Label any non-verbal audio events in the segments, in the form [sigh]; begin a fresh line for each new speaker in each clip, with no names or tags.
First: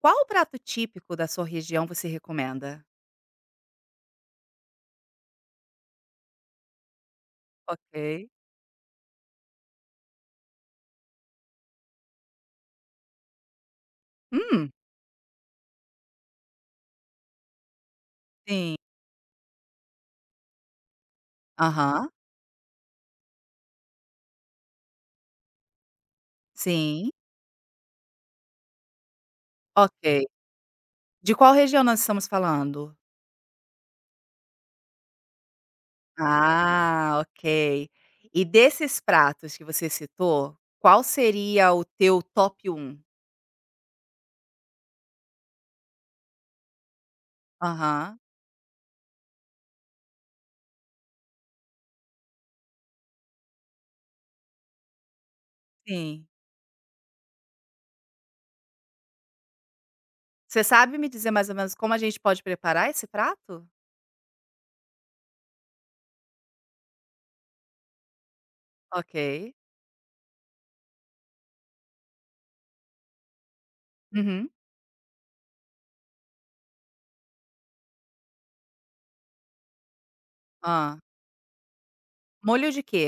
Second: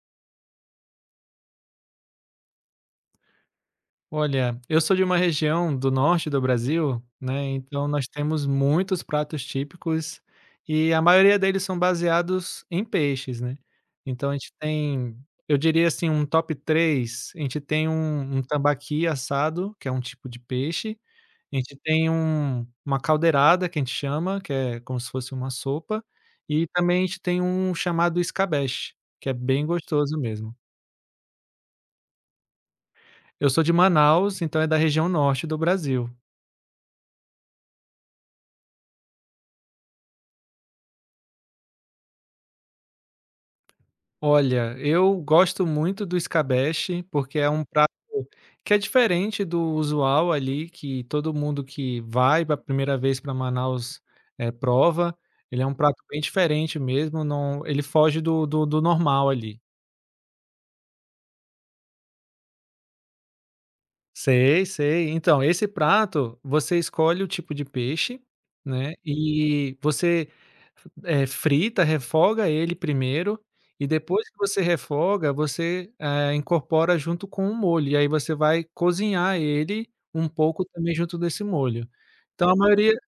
Qual o prato típico da sua região você recomenda?
Olha, eu sou de uma região do norte do Brasil, né, então nós
Ok.
temos muitos pratos típicos e a maioria deles são baseados em peixes, né. Então a gente
Hum.
tem, eu diria assim, um top 3. A gente tem um
Sim.
tambaqui assado, que é um tipo de peixe, a gente
Aham.
tem um uma caldeirada que a gente chama, que é como se fosse uma sopa, e também a
Sim.
gente tem um chamado escabeche, que é bem gostoso
Ok.
mesmo.
De qual região nós estamos falando?
Eu sou de Manaus, então é da região norte do Brasil.
Ah, ok. E desses pratos que você citou, qual seria o teu top um?
Olha, eu gosto muito do escabeche, porque é um prato
Aham.
que é diferente do usual ali, que todo mundo que vai para a primeira vez para Manaus, prova. Ele é um prato bem
Sim.
diferente mesmo, não ele foge do normal ali.
Você sabe me dizer mais ou menos como a gente pode preparar esse prato?
Sei, sei. Então, esse prato, você escolhe o tipo de peixe, né,
Ok.
e você, frita, refoga ele primeiro, e depois que
Uhum.
você refoga, você, incorpora junto com o molho, e aí você vai cozinhar ele um pouco também
Ah.
junto desse molho. Então a
Molho de
maioria
quê?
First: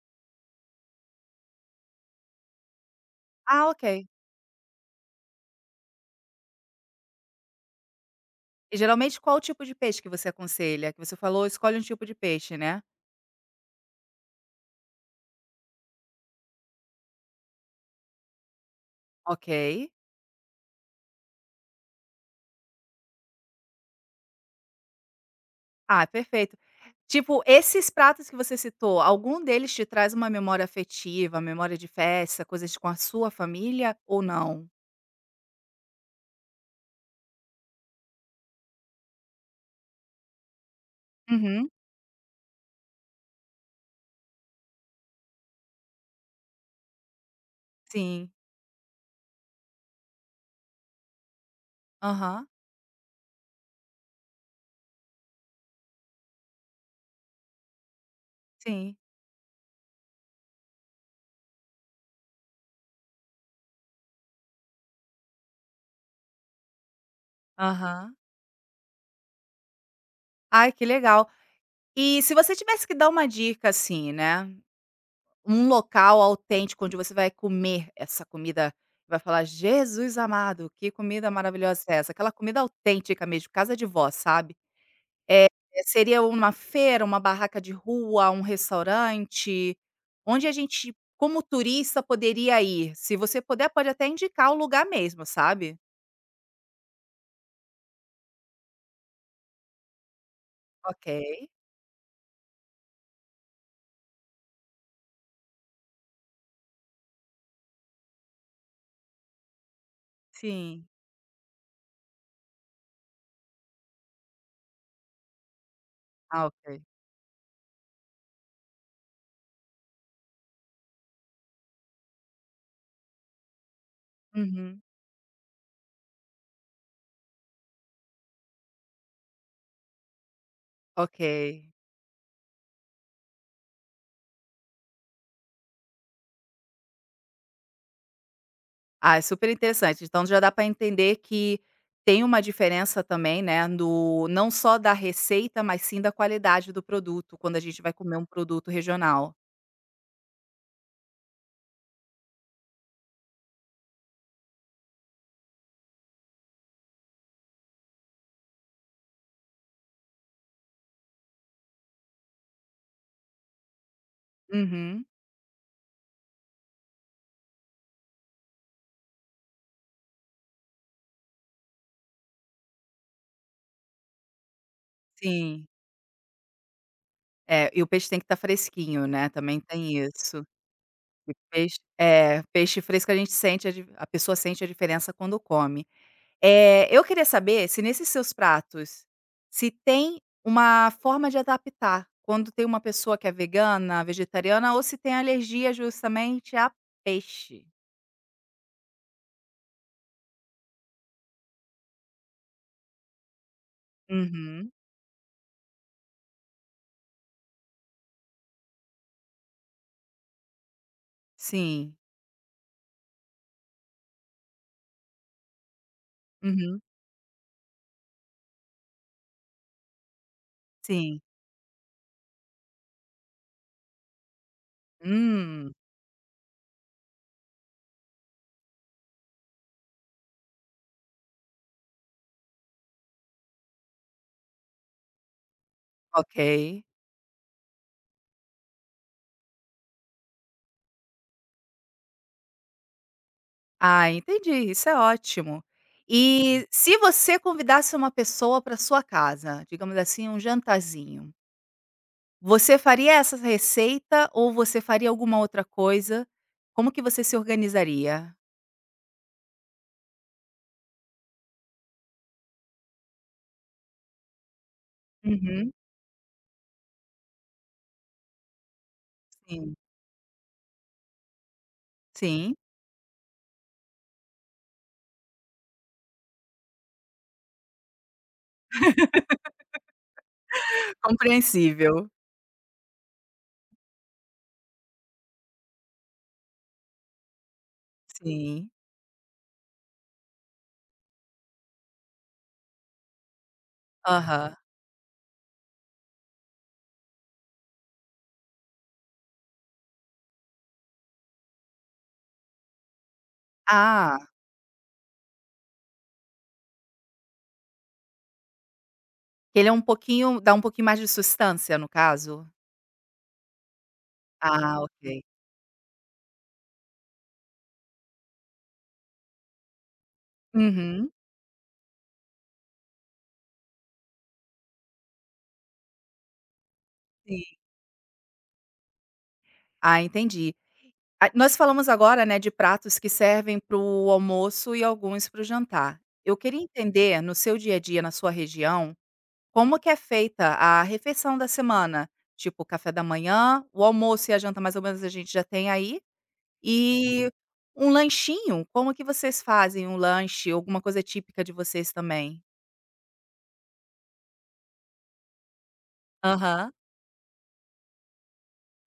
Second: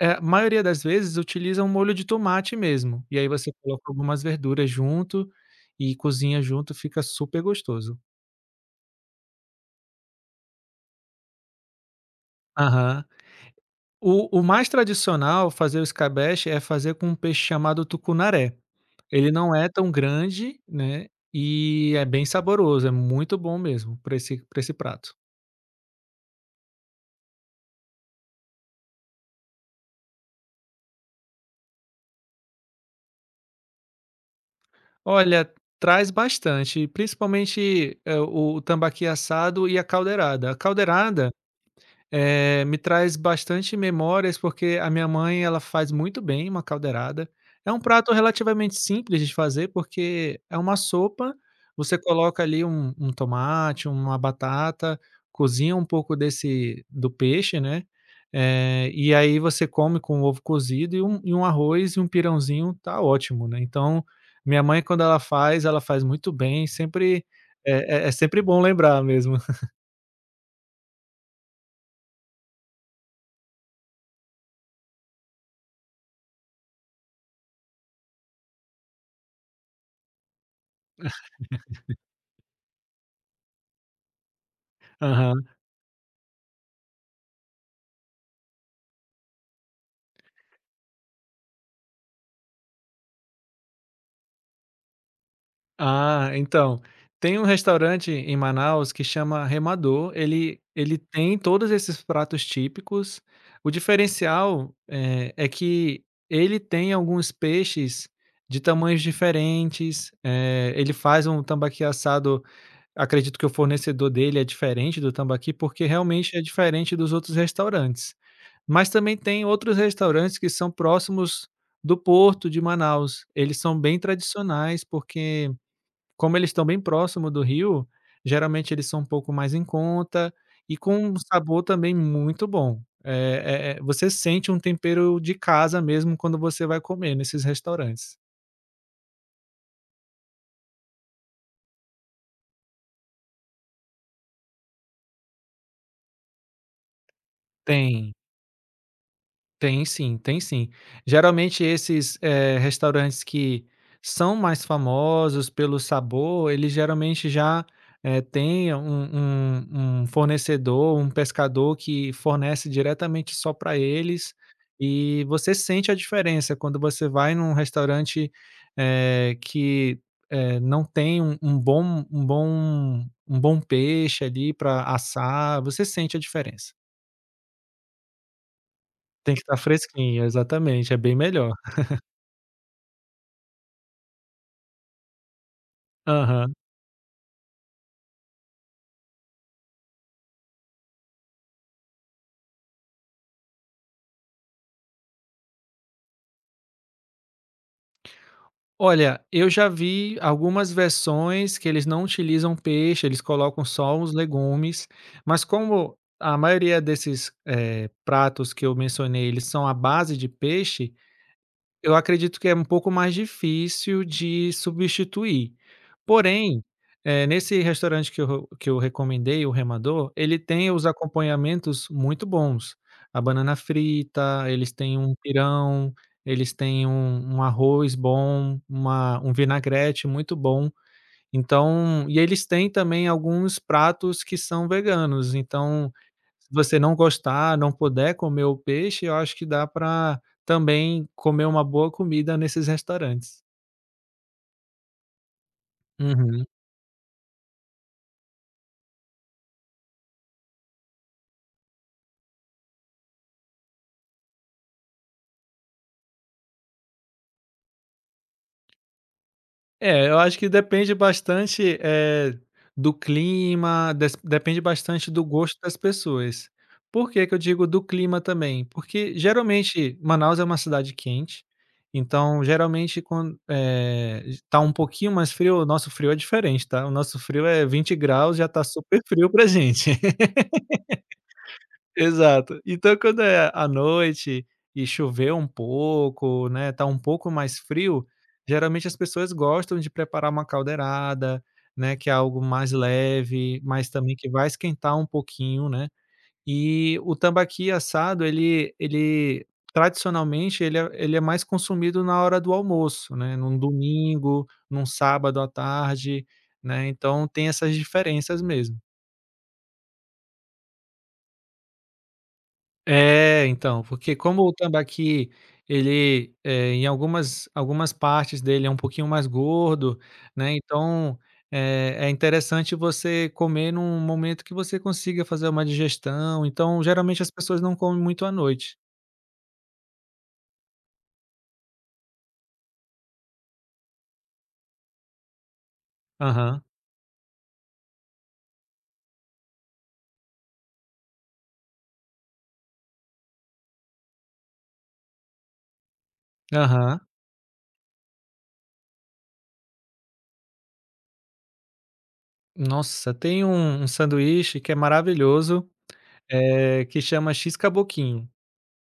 a maioria das vezes utiliza um molho de tomate mesmo, e aí você
Ah, ok.
coloca algumas verduras junto e cozinha junto, fica super gostoso.
E geralmente qual tipo de peixe que você aconselha? Que você falou, escolhe um tipo de peixe, né?
Aham. O mais tradicional fazer o escabeche é fazer com um peixe chamado tucunaré. Ele
Ok.
não é tão grande, né, e é bem saboroso, é muito bom mesmo para esse prato.
Ah, perfeito. Tipo, esses pratos que você citou, algum deles te traz uma memória afetiva, memória de festa, coisas com a sua família ou não?
Olha, traz bastante, principalmente, o tambaqui assado e a caldeirada. A caldeirada,
Uhum.
Me traz bastante memórias, porque a minha mãe, ela faz muito bem uma caldeirada. É um prato
Sim.
relativamente simples de fazer, porque é uma sopa, você coloca
Aham.
ali um tomate, uma batata, cozinha um pouco desse do peixe, né,
Sim.
e aí você come com ovo cozido e um arroz e um pirãozinho, tá ótimo, né. Então, minha mãe quando ela faz muito bem, sempre é
Aham.
sempre bom lembrar mesmo. [laughs]
Ai, que legal. E se você tivesse que dar uma dica, assim, né, um local autêntico onde você vai comer essa comida, vai falar: "Jesus amado, que comida maravilhosa é essa?". Aquela comida autêntica mesmo, casa de vó, sabe?
Aham.
Eh, seria uma feira, uma barraca de rua, um restaurante? Onde a gente, como turista, poderia ir? Se você puder, pode até indicar o lugar mesmo, sabe.
Ah, então, tem um restaurante em Manaus que chama Remador, ele
Ok.
tem todos esses pratos típicos. O diferencial, é que ele tem alguns peixes de tamanhos diferentes,
Sim.
ele faz um tambaqui assado, acredito que o fornecedor dele é diferente do tambaqui, porque realmente é
Ah, ok.
diferente dos outros restaurantes. Mas também tem outros restaurantes que são próximos do porto de Manaus, eles são bem
Uhum.
tradicionais, porque como eles estão bem próximo do rio, geralmente eles são um pouco mais em conta e com um
Ok.
sabor também muito bom. Você sente um tempero de casa mesmo quando você vai comer nesses restaurantes.
Ah, é super interessante. Então já dá para entender que tem uma diferença também, né, do não só da receita, mas sim da qualidade do produto, quando a gente vai
Tem.
comer um produto regional.
Tem sim, tem sim. Geralmente esses, restaurantes que são mais famosos pelo sabor, eles geralmente já, têm um fornecedor, um pescador que fornece diretamente só para eles,
Uhum.
e você sente a diferença quando você vai num restaurante, que, não tem um bom peixe ali para assar,
Sim.
você sente a diferença.
É, e o peixe tem que estar fresquinho, né,
Tem que estar
também tem
fresquinho,
isso.
exatamente, é bem melhor.
Peixe é, peixe fresco a gente sente a di a pessoa sente a diferença quando come.
Aham.
Eu queria saber se nesses seus pratos, se tem uma forma de adaptar, quando tem uma pessoa que é vegana, vegetariana ou se tem alergia justamente a peixe.
Olha, eu já vi algumas versões que eles não utilizam peixe, eles colocam só os
Uhum.
legumes, mas como a maioria desses, pratos que eu mencionei, eles são à base de peixe.
Sim.
Eu acredito que é um pouco mais difícil de substituir. Porém,
Uhum.
nesse restaurante que eu recomendei, o Remador, ele tem os
Sim.
acompanhamentos muito bons. A banana frita, eles têm um
Hum,
pirão, eles têm um arroz bom, uma um vinagrete muito bom. Então e eles têm também alguns pratos que são veganos, então,
ok.
se você não gostar, não puder comer o peixe, eu acho que dá para também comer uma boa comida nesses restaurantes.
Ah, entendi, isso é ótimo.
Uhum.
E se você convidasse uma pessoa para sua casa, digamos assim, um jantarzinho. Você faria essa receita ou você faria alguma outra coisa? Como que você se organizaria?
É, eu acho que depende bastante, do clima, des depende bastante do gosto
Uhum,
das pessoas. Por que que eu digo do clima também? Porque
sim,
geralmente Manaus é uma cidade quente, então
sim,
geralmente quando tá um pouquinho mais frio, o nosso frio é diferente, tá? O nosso frio é 20 graus, já tá super frio pra gente.
compreensível.
Exato. Então quando é à noite e choveu um pouco, né, tá um pouco mais frio,
Sim,
geralmente as pessoas gostam de preparar uma caldeirada, né, que é algo mais leve, mas também que vai
aham.
esquentar um pouquinho, né. E o tambaqui assado ele tradicionalmente ele é mais consumido na hora do almoço, né, num
Ah,
domingo, num sábado à tarde, né, então tem essas diferenças mesmo.
que ele é um pouquinho dá um pouquinho mais de sustância no caso?
É, então, porque como o
Ah, ok.
tambaqui ele, em algumas partes dele é um pouquinho mais gordo, né,
Uhum,
então, é interessante você comer num momento que você consiga fazer uma digestão, então geralmente as pessoas
sim.
não comem muito à noite.
Ah, entendi. Ah, nós falamos agora, né, de pratos que servem para o almoço e alguns para o jantar. Eu queria
Aham,
entender no seu dia a dia, na sua região, como que é feita a refeição da semana? Tipo, café da manhã, o almoço e a janta mais ou menos a gente já tem aí,
aham.
e um lanchinho, como que vocês fazem um lanche, alguma coisa típica de vocês também?
Nossa, tem um sanduíche que é maravilhoso,
Aham.
que chama X-Caboquinho.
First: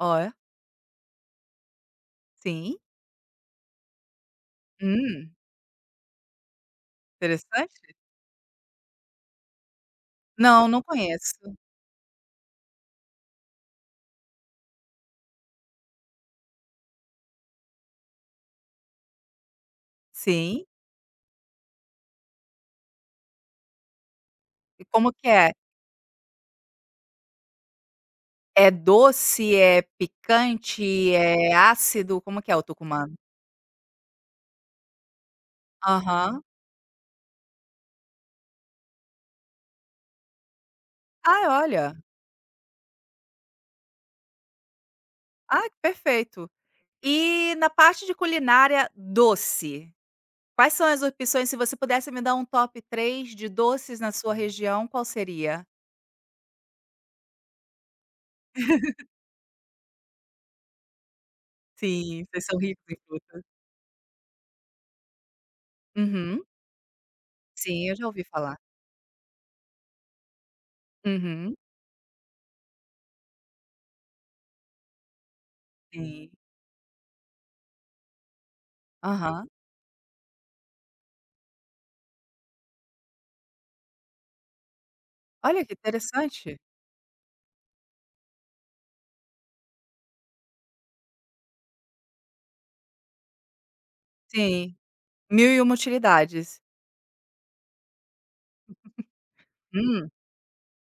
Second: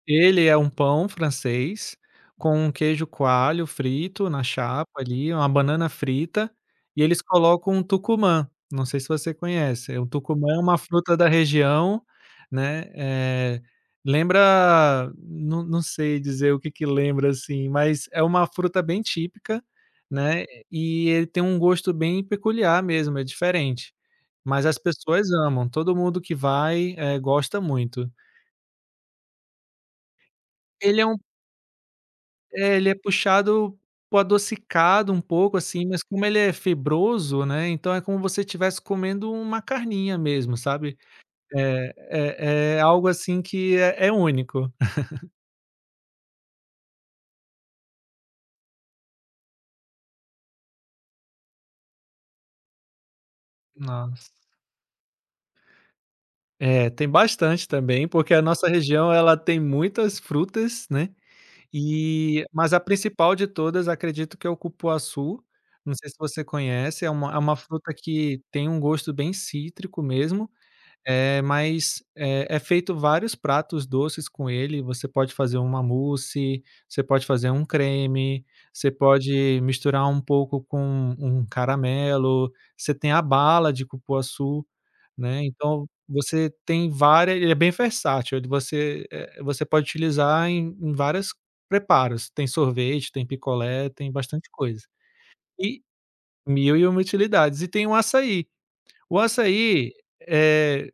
Ó,
Ele é um pão francês com um
sim.
queijo coalho frito na chapa
Hum,
ali, uma banana frita e eles colocam um
interessante.
tucumã, não sei se você conhece. O tucumã é
Não,
uma
não
fruta da
conheço.
região, né, lembra não não sei dizer o que que lembra, assim, mas é uma fruta bem típica, né,
Sim,
e ele tem um gosto bem peculiar mesmo, é diferente. Mas as
e como que
pessoas
é?
amam, todo mundo que vai, gosta muito.
É doce, é
Ele é
picante, é ácido, como que é o
É, ele é
tucumã?
puxado para adocicado um pouco, assim, mas como ele
Aham.
é fibroso, né, então é como você estivesse comendo uma carninha mesmo, sabe.
Ai,
É
olha.
é algo assim que é único.
Ah, que perfeito. E na parte de culinária doce, quais são as opções? Se você pudesse me dar um top 3 de doces na
Nossa.
sua região, qual seria?
É, tem bastante também, porque a nossa região ela tem muitas frutas, né,
Sim, vocês
e
são
mas a
ricos em
principal
frutas.
de todas acredito que é o cupuaçu, não sei se
Uhum.
você conhece, é uma
Sim,
fruta
eu já ouvi
que
falar.
tem um gosto bem cítrico mesmo. É,
Uhum.
mas, é feito vários pratos doces com ele, você pode fazer uma
Sim.
mousse, você pode fazer um creme, você
Aham.
pode misturar um pouco com um caramelo, você tem a bala de cupuaçu, né,
Olha que
então você
interessante.
tem várias, ele é bem versátil, ele você, você pode utilizar em várias preparos, tem sorvete, tem picolé, tem bastante
Sim,
coisa.
mil e uma
E
utilidades.
mil e uma utilidades. E tem o açaí. O açaí,
Hum.
eh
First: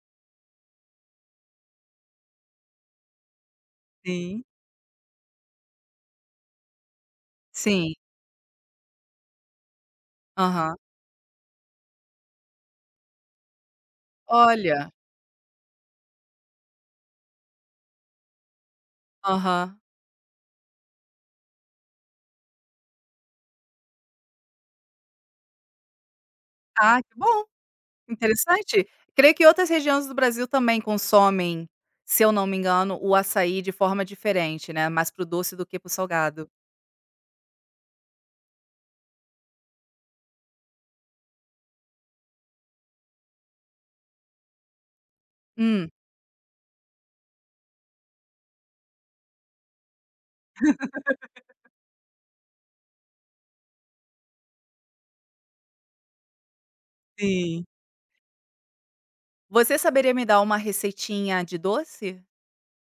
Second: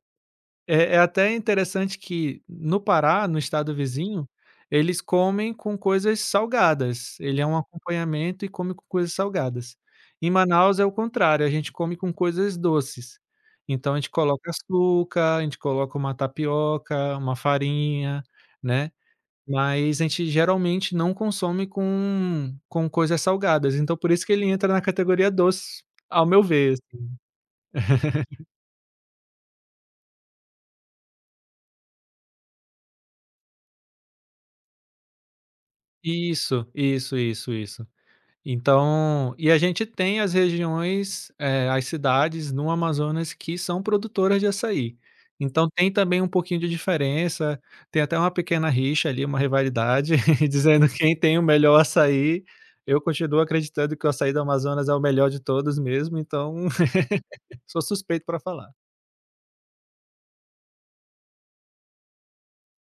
é até interessante que no Pará, no estado vizinho,
Sim.
eles comem com coisas salgadas, ele é um
Sim.
acompanhamento e come com coisas salgadas. Em
Aham.
Manaus é o contrário, a gente come com coisas doces. Então a gente coloca
Olha.
açúcar, a gente coloca uma tapioca, uma farinha, né,
Aham.
mas a gente geralmente não consome com coisas salgadas, então por isso que ele entra na categoria doce, ao meu ver. Assim.
Ah, que bom. Interessante. Creio que outras regiões do Brasil também consomem, se eu não me engano, o açaí de forma diferente, né, mais para o doce do que para o salgado.
Isso, isso, isso, isso. Então e a gente tem as regiões, as cidades no Amazonas que são produtoras de açaí. Então
Hum.
tem também um pouquinho de diferença, tem até uma pequena rixa ali, uma rivalidade, [laughs] dizendo quem tem o melhor açaí. Eu continuo acreditando que o açaí do Amazonas é o melhor de todos mesmo, então [laughs]
Sim.
sou suspeito para falar.
Você saberia me dar uma receitinha de doce?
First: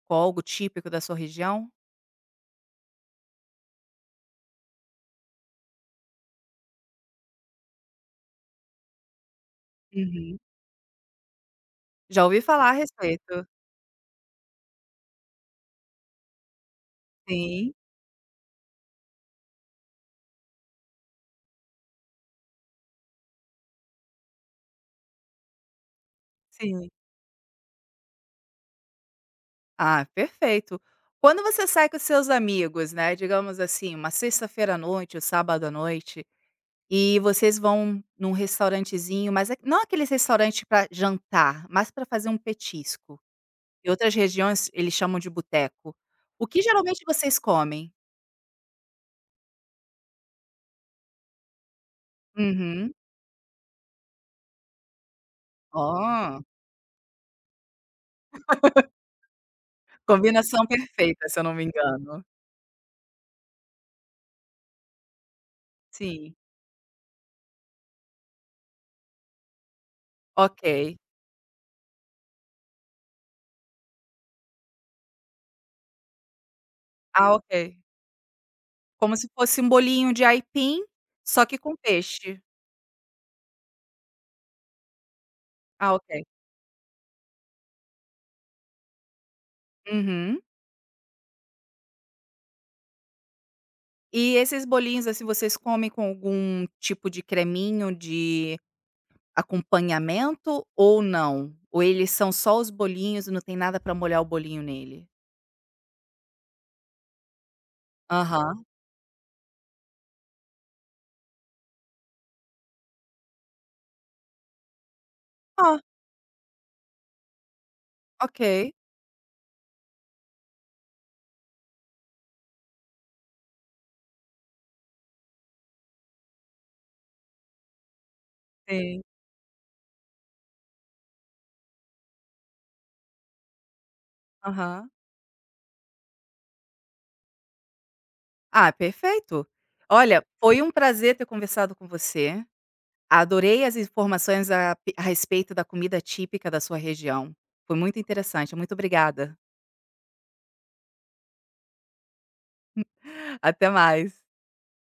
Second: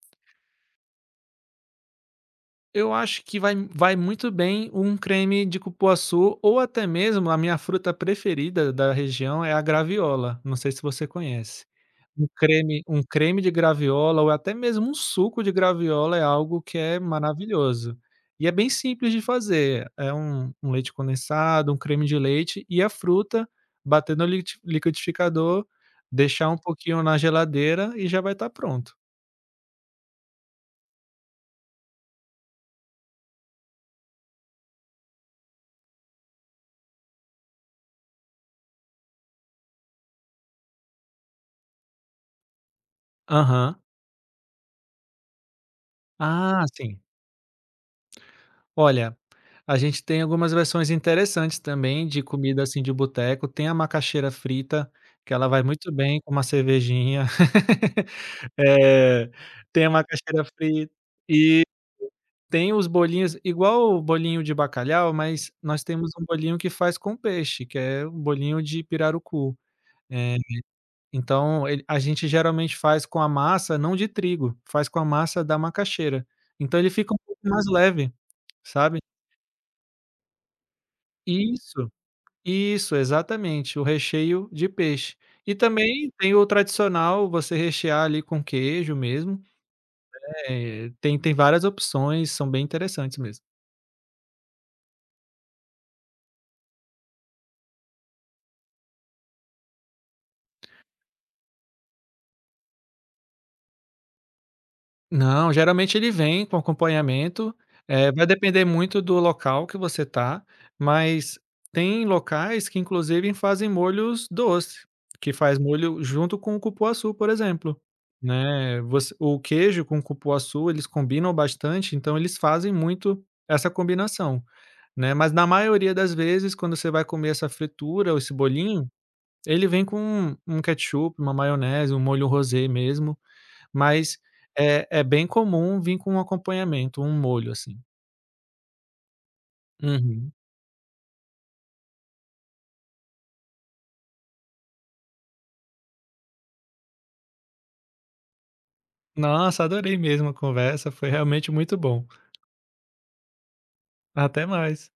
Com algo típico da sua região?
Eu acho que vai muito bem um creme de cupuaçu ou até mesmo a minha fruta preferida da região é a
Uhum.
graviola, não sei se você conhece.
Já
Um
ouvi falar a
creme um creme
respeito.
de graviola ou até mesmo um suco de graviola é algo que é
Sim.
maravilhoso. E é bem simples de fazer, é um leite condensado, um creme de leite e a fruta, bater no liquidificador, deixar um
Sim.
pouquinho na geladeira e já vai estar pronto.
Ah, perfeito. Quando você sai com seus amigos, né, digamos assim, uma sexta-feira à noite, ou sábado à noite, e vocês vão num restaurantezinho, mas a não aqueles restaurante para jantar, mas para fazer um petisco.
Aham.
Em outras regiões, eles chamam de boteco. O que
Ah,
geralmente
sim.
vocês comem?
Olha, a gente tem algumas versões interessantes também de comida, assim,
Uhum.
de boteco. Tem a macaxeira frita, que ela vai muito bem com
Oh,
uma cervejinha. [laughs] Eh, tem a macaxeira
combinação
frita
perfeita, se eu não
e
me engano.
tem os bolinhos igual o bolinho de bacalhau, mas nós temos um
Sim.
bolinho que faz com peixe, que é um bolinho de pirarucu. Eh,
Ok.
então ele a gente geralmente faz com a massa não de trigo, faz com a massa da macaxeira. Então ele fica um
Ah,
pouco mais
ok.
leve, sabe.
Como se fosse um bolinho de aipim, só que com
Isso.
peixe.
Isso, exatamente, o recheio de peixe. E
Ah,
também
ok.
tem o tradicional, você rechear ali com queijo mesmo,
Uhum.
tem tem várias opções, são bem interessantes mesmo.
E esses bolinhos, assim, vocês comem com algum tipo de creminho de acompanhamento ou não? Ou eles são só os bolinhos e não tem nada pra molhar o bolinho nele?
Não, geralmente ele vem com acompanhamento, vai
Aham.
depender muito do local que você tá, mas tem locais que inclusive fazem molhos doce, que faz
Ah,
molho junto com o cupuaçu, por exemplo,
ok.
né, você o queijo com o cupuaçu, eles combinam bastante, então eles fazem muito essa combinação. Né, mas na maioria das vezes quando você vai comer essa fritura ou esse bolinho,
Sim.
ele vem com um ketchup, uma maionese, um molho rosé mesmo, mas é
Aham.
é bem comum vir com um acompanhamento, um molho, assim.
Ah, perfeito. Olha,
Uhum.
foi um prazer ter conversado com você. Adorei as informações a respeito da comida típica da sua região. Foi muito interessante. Muito obrigada.
Nossa, adorei mesmo a conversa, foi realmente muito bom.
[laughs] Até mais.
Até mais.